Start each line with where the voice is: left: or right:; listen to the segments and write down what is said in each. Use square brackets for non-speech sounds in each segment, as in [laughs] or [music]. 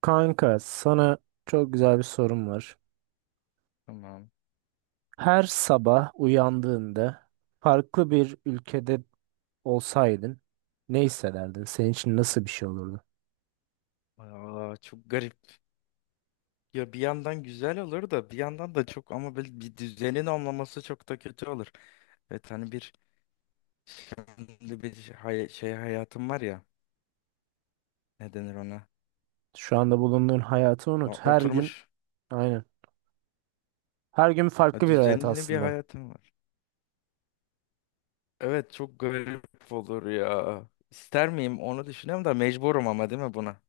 right: Kanka, sana çok güzel bir sorum var.
left: Tamam.
right: Her sabah uyandığında farklı bir ülkede olsaydın ne hissederdin? Senin için nasıl bir şey olurdu?
left: Çok garip. Ya bir yandan güzel olur da bir yandan da çok ama böyle bir düzenin olmaması çok da kötü olur. Evet, hani bir şey, şey hayatım var ya, ne denir ona?
right: Şu anda bulunduğun hayatı
left: Ya
right: unut. Her gün
left: oturmuş,
right: aynen. Her gün
left: ya
right: farklı bir hayat
left: düzenli bir
right: aslında.
left: hayatım var. Evet, çok garip olur ya. İster miyim onu düşünüyorum da mecburum ama, değil mi, buna?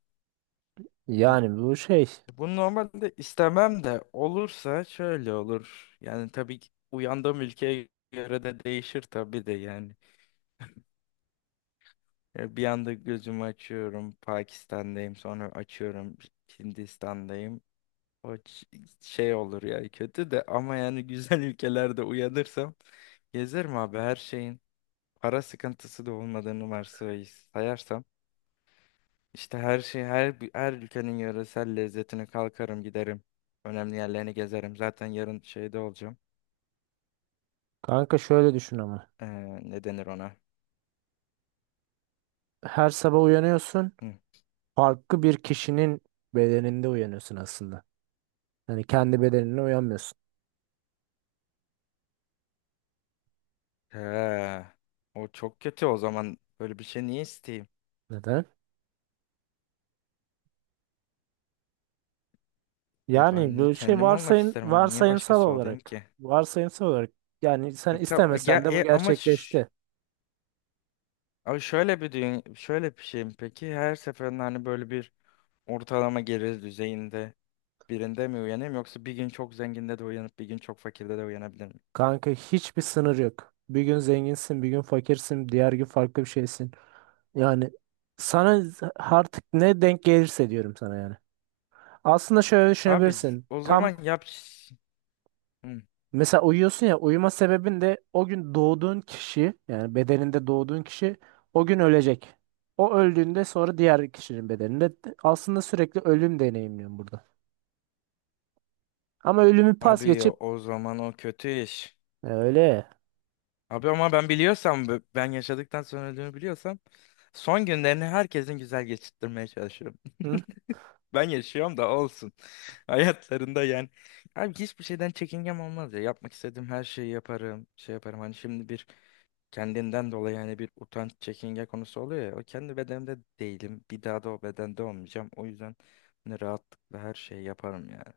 left: Ya,
right: Yani bu şey.
left: bunu normalde istemem de olursa şöyle olur. Yani tabii ki uyandığım ülkeye göre de değişir tabii de yani. Ya, bir anda gözümü açıyorum, Pakistan'dayım. Sonra açıyorum, Hindistan'dayım. O ç- Şey olur ya kötü de, ama yani güzel [laughs] ülkelerde uyanırsam gezerim abi, her şeyin, para sıkıntısı da olmadığını sayarsam, işte her şey, her ülkenin yöresel lezzetine kalkarım giderim. Önemli yerlerini gezerim. Zaten yarın şeyde olacağım.
right: Kanka şöyle düşün ama.
left: Ee, Ne denir ona?
right: Her sabah uyanıyorsun.
left: Hı.
right: Farklı bir kişinin bedeninde uyanıyorsun aslında. Yani kendi bedenine uyanmıyorsun.
left: Ha, o çok kötü o zaman. Böyle bir şey niye isteyeyim?
right: Neden?
left: Ya ben
right: Yani
left: niye
right: böyle şey
left: kendim olmak isterim abi. Niye
right: varsayımsal
left: başkası olayım
right: olarak
left: ki?
right: yani sen
left: Ya, tab- ya,
right: istemesen de bu
left: e, ama ş-
right: gerçekleşti.
left: Abi şöyle bir düğün, şöyle bir şey mi peki? Her seferinde hani böyle bir ortalama gelir düzeyinde birinde mi uyanayım, yoksa bir gün çok zenginde de uyanıp bir gün çok fakirde de uyanabilir miyim?
right: Kanka hiçbir sınır yok. Bir gün zenginsin, bir gün fakirsin, diğer gün farklı bir şeysin. Yani sana artık ne denk gelirse diyorum sana yani. Aslında şöyle düşünebilirsin.
left: O
right: Tam
left: zaman yap. Hı.
right: mesela uyuyorsun ya uyuma sebebin de o gün doğduğun kişi yani bedeninde doğduğun kişi o gün ölecek. O öldüğünde sonra diğer kişinin bedeninde aslında sürekli ölüm deneyimliyorum burada. Ama ölümü pas
left: Abi,
right: geçip
left: o zaman o kötü iş.
right: E, öyle.
left: Abi ama ben biliyorsam, ben yaşadıktan sonra öldüğümü biliyorsam, son günlerini herkesin güzel geçirtmeye çalışıyorum.
right: Hı?
left: Ben yaşıyorum da olsun. [laughs] Hayatlarında yani. Abi hiçbir şeyden çekingem olmaz ya. Yapmak istediğim her şeyi yaparım. Şey yaparım. Hani şimdi bir kendinden dolayı hani bir utanç, çekinge konusu oluyor ya. O kendi bedenimde değilim. Bir daha da o bedende olmayacağım. O yüzden hani rahatlıkla her şeyi yaparım yani.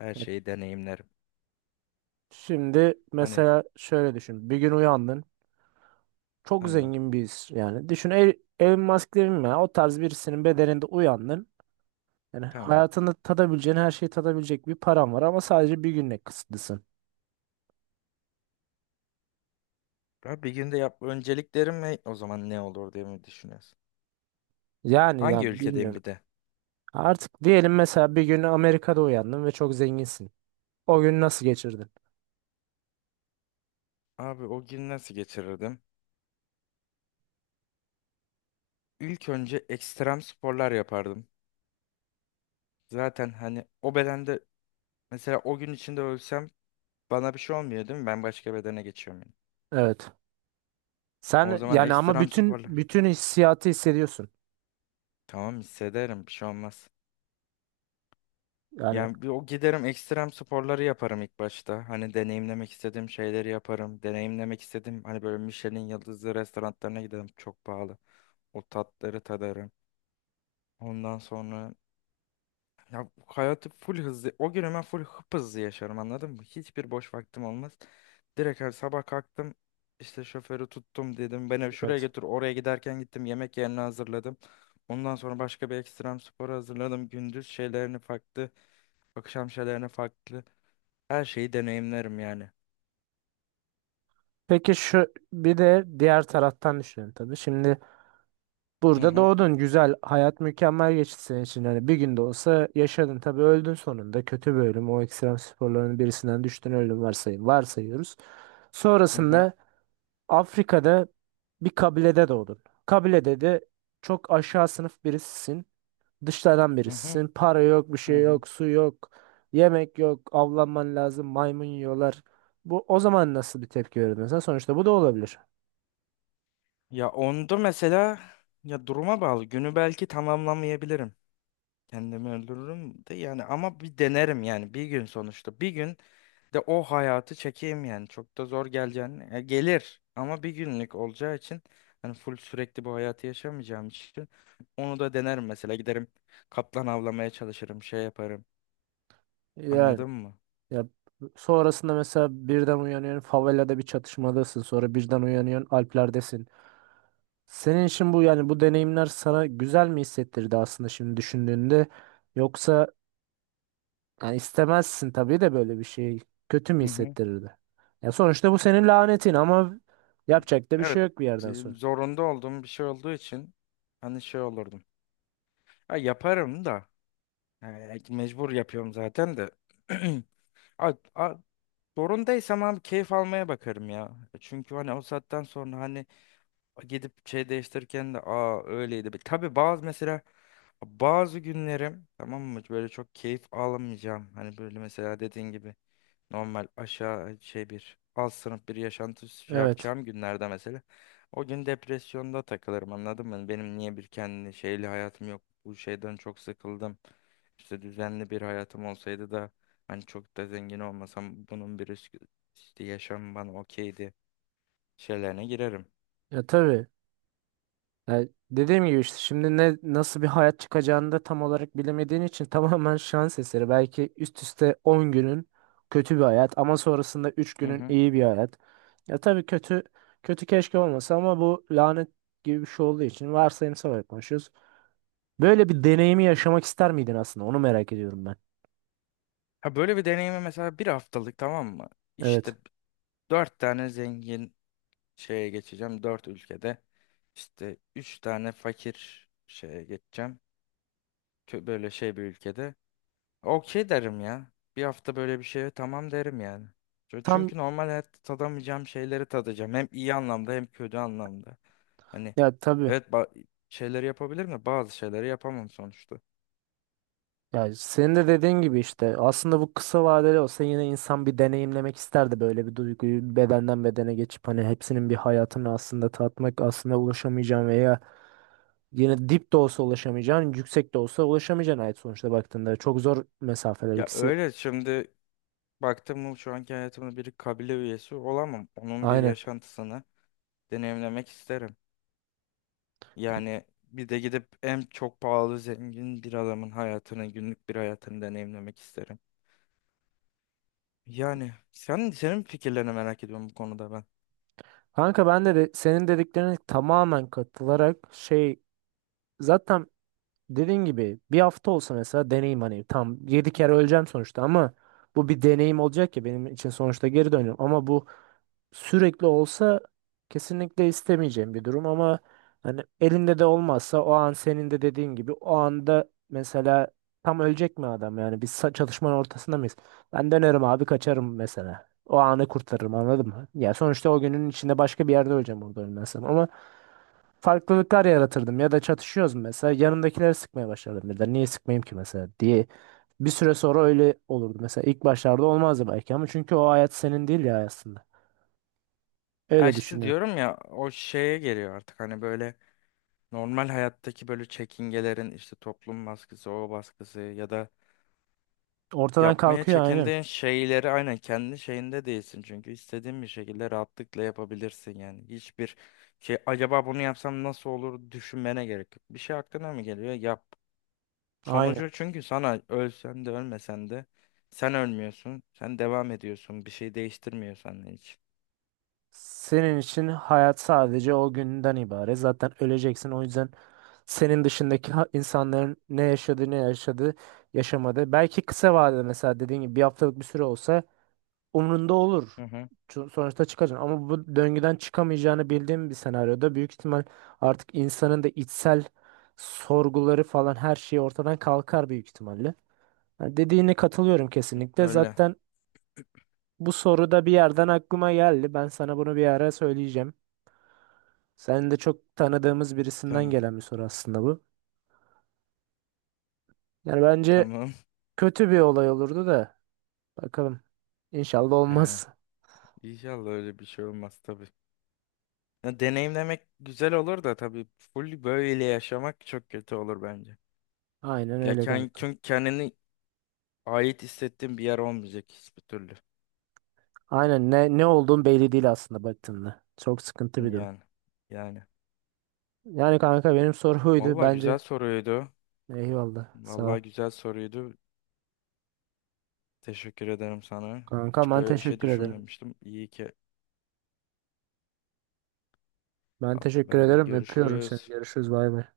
left: Her
right: E,
left: şeyi deneyimlerim.
right: şimdi
left: Hani
right: mesela şöyle düşün. Bir gün uyandın. Çok
left: tamam,
right: zengin birisi yani. Düşün Elon Musk demeyeyim ya. O tarz birisinin bedeninde uyandın. Yani
left: tamam.
right: hayatını tadabileceğin her şeyi tadabilecek bir paran var ama sadece bir günle kısıtlısın.
left: Abi bir günde yap, önceliklerim ne? O zaman ne olur diye mi düşünüyorsun?
right: Yani ya
left: Hangi ülkedeyim
right: bilmiyorum.
left: bir de?
right: Artık diyelim mesela bir gün Amerika'da uyandın ve çok zenginsin. O gün nasıl geçirdin?
left: Abi o gün nasıl geçirirdim? İlk önce ekstrem sporlar yapardım. Zaten hani o bedende, mesela o gün içinde ölsem bana bir şey olmuyor, değil mi? Ben başka bedene geçiyorum yani.
right: Evet.
left: O
right: Sen
left: zaman
right: yani ama
left: ekstrem
right: bütün
left: sporlar.
right: bütün hissiyatı hissediyorsun.
left: Tamam, hissederim, bir şey olmaz.
right: Yani
left: Yani bir o giderim, ekstrem sporları yaparım ilk başta. Hani deneyimlemek istediğim şeyleri yaparım. Deneyimlemek istediğim hani böyle Michelin yıldızlı restoranlarına giderim. Çok pahalı. O tatları tadarım. Ondan sonra ya hayatı full hızlı. O gün hemen full hızlı yaşarım, anladın mı? Hiçbir boş vaktim olmaz. Direkt her sabah kalktım, işte şoförü tuttum, dedim beni şuraya
right: evet.
left: götür, oraya giderken gittim, yemek yerini hazırladım. Ondan sonra başka bir ekstrem sporu hazırladım. Gündüz şeylerini farklı. Akşam şeylerini farklı. Her şeyi deneyimlerim yani.
right: Peki şu bir de diğer taraftan düşünün tabii. Şimdi
left: Hı
right: burada
left: hı,
right: doğdun güzel hayat mükemmel geçti senin için. Hani bir gün de olsa yaşadın tabii öldün sonunda kötü bir ölüm. O ekstrem sporların birisinden düştün öldün varsayın, varsayıyoruz.
left: hı hı,
right: Sonrasında Afrika'da bir kabilede doğdun. Kabilede de çok aşağı sınıf birisisin. Dışlardan
left: hı hı.
right: birisisin. Para yok, bir
left: Hı
right: şey
left: hı.
right: yok, su yok, yemek yok, avlanman lazım, maymun yiyorlar. Bu o zaman nasıl bir tepki verirdin sen? Sonuçta bu da olabilir.
left: Ya onda mesela, ya duruma bağlı. Günü belki tamamlamayabilirim. Kendimi öldürürüm de yani, ama bir denerim yani, bir gün sonuçta. Bir gün de o hayatı çekeyim yani. Çok da zor geleceğini. Ya gelir ama bir günlük olacağı için, hani full sürekli bu hayatı yaşamayacağım için onu da denerim mesela. Giderim, kaplan avlamaya çalışırım, şey yaparım.
right: Yani
left: Anladın mı?
right: ya sonrasında mesela birden uyanıyorsun favelada bir çatışmadasın sonra birden uyanıyorsun Alplerdesin. Senin için bu yani bu deneyimler sana güzel mi hissettirdi aslında şimdi düşündüğünde yoksa yani istemezsin tabii de böyle bir şey kötü mü
left: Hı hı.
right: hissettirirdi? Ya sonuçta bu senin lanetin ama yapacak da bir şey
left: Evet,
right: yok bir yerden sonra.
left: zorunda olduğum bir şey olduğu için hani şey olurdum. Ha, yaparım da, mecbur yapıyorum zaten de. [clears throat] A- a- Zorundaysam abi keyif almaya bakarım ya. Çünkü hani o saatten sonra hani gidip şey değiştirirken de, aa, öyleydi. Tabii bazı mesela, bazı günlerim, tamam mı, böyle çok keyif alamayacağım. Hani böyle mesela dediğin gibi. Normal aşağı hani, şey bir alt sınıf bir yaşantı şey
right: Evet.
left: yapacağım günlerde mesela. O gün depresyonda takılırım, anladın mı? Hani benim niye bir kendi şeyli hayatım yok. Bu şeyden çok sıkıldım. İşte düzenli bir hayatım olsaydı da hani çok da zengin olmasam, bunun bir risk, işte yaşam bana okeydi şeylerine girerim.
right: Ya tabii. Ya dediğim gibi işte şimdi ne nasıl bir hayat çıkacağını da tam olarak bilemediğin için [laughs] tamamen şans eseri. Belki üst üste 10 günün kötü bir hayat ama sonrasında 3
left: Hı
right: günün
left: hı.
right: iyi bir hayat. Ya tabii kötü kötü keşke olmasa ama bu lanet gibi bir şey olduğu için varsayımsal olarak konuşuyoruz. Böyle bir deneyimi yaşamak ister miydin aslında? Onu merak ediyorum ben.
left: Ha, böyle bir deneyimi mesela bir haftalık, tamam mı? İşte
right: Evet.
left: dört tane zengin şeye geçeceğim dört ülkede. İşte üç tane fakir şeye geçeceğim. Böyle şey bir ülkede. Okey derim ya. Bir hafta böyle bir şeye tamam derim yani.
right: Tam
left: Çünkü normal hayatta tadamayacağım şeyleri tadacağım. Hem iyi anlamda hem kötü anlamda. Hani
right: ya tabii
left: evet, şeyleri yapabilirim de bazı şeyleri yapamam sonuçta.
right: ya senin de dediğin gibi işte aslında bu kısa vadeli olsa yine insan bir deneyimlemek isterdi böyle bir duyguyu bedenden bedene geçip hani hepsinin bir hayatını aslında tatmak aslında ulaşamayacağın veya yine dip de olsa ulaşamayacağın yüksek de olsa ulaşamayacağın ait sonuçta baktığında çok zor mesafeler
left: Ya
right: ikisi.
left: öyle, şimdi baktım mı şu anki hayatımda bir kabile üyesi olamam. Onun bir
right: Aynen.
left: yaşantısını deneyimlemek isterim. Yani bir de gidip en çok pahalı zengin bir adamın hayatını, günlük bir hayatını deneyimlemek isterim. Yani sen, fikirlerini merak ediyorum bu konuda ben.
right: Kanka ben de senin dediklerine tamamen katılarak şey zaten dediğin gibi bir hafta olsa mesela deneyim hani tam 7 kere öleceğim sonuçta ama bu bir deneyim olacak ya benim için sonuçta geri dönüyorum ama bu sürekli olsa kesinlikle istemeyeceğim bir durum ama hani elinde de olmazsa o an senin de dediğin gibi o anda mesela tam ölecek mi adam yani biz çatışmanın ortasında mıyız? Ben dönerim abi kaçarım mesela. O anı kurtarırım anladın mı? Ya sonuçta o günün içinde başka bir yerde öleceğim orada ölmezsem ama farklılıklar yaratırdım ya da çatışıyoruz mesela yanımdakileri sıkmaya başlardım birden niye sıkmayayım ki mesela diye bir süre sonra öyle olurdu mesela ilk başlarda olmazdı belki ama çünkü o hayat senin değil ya aslında
left: Ya
right: öyle
left: işte
right: düşünüyorum.
left: diyorum ya, o şeye geliyor artık hani böyle normal hayattaki böyle çekingelerin, işte toplum baskısı, o baskısı ya da
right: Ortadan
left: yapmaya
right: kalkıyor aynen.
left: çekindiğin şeyleri, aynen kendi şeyinde değilsin çünkü, istediğin bir şekilde rahatlıkla yapabilirsin yani. Hiçbir şey, acaba bunu yapsam nasıl olur, düşünmene gerek yok. Bir şey aklına mı geliyor, yap.
right: Aynen.
left: Sonucu çünkü sana, ölsen de ölmesen de sen ölmüyorsun. Sen devam ediyorsun. Bir şey değiştirmiyor senden hiç.
right: Senin için hayat sadece o günden ibaret. Zaten öleceksin. O yüzden senin dışındaki insanların ne yaşadığı yaşamadı. Belki kısa vadede mesela dediğin gibi bir haftalık bir süre olsa umrunda olur.
left: Hı hı.
right: Sonuçta çıkacaksın. Ama bu döngüden çıkamayacağını bildiğim bir senaryoda büyük ihtimal artık insanın da içsel sorguları falan her şey ortadan kalkar büyük ihtimalle. Yani dediğine katılıyorum kesinlikle.
left: Öyle.
right: Zaten bu soru da bir yerden aklıma geldi. Ben sana bunu bir ara söyleyeceğim. Senin de çok tanıdığımız birisinden
left: Tamam.
right: gelen bir soru aslında bu. Yani bence
left: Tamam.
right: kötü bir olay olurdu da bakalım. İnşallah
left: [laughs] He.
right: olmaz.
left: İnşallah öyle bir şey olmaz tabii. Ya, deneyimlemek güzel olur da, tabii full böyle yaşamak çok kötü olur bence.
right: Aynen öyle kanka.
left: Çünkü kendini ait hissettiğin bir yer olmayacak hiçbir türlü.
right: Aynen ne ne olduğun belli değil aslında baktığında. Çok sıkıntı bir durum.
left: Yani. Yani.
right: Yani kanka benim soru buydu
left: Vallahi güzel
right: bence.
left: soruydu.
right: Eyvallah. Sağ ol.
left: Vallahi güzel soruydu. Teşekkür ederim sana.
right: Kanka
left: Hiç
right: ben
left: böyle bir şey
right: teşekkür ederim.
left: düşünmemiştim. İyi ki
right: Ben teşekkür
left: ben de,
right: ederim. Öpüyorum seni.
left: görüşürüz.
right: Görüşürüz. Bay bay.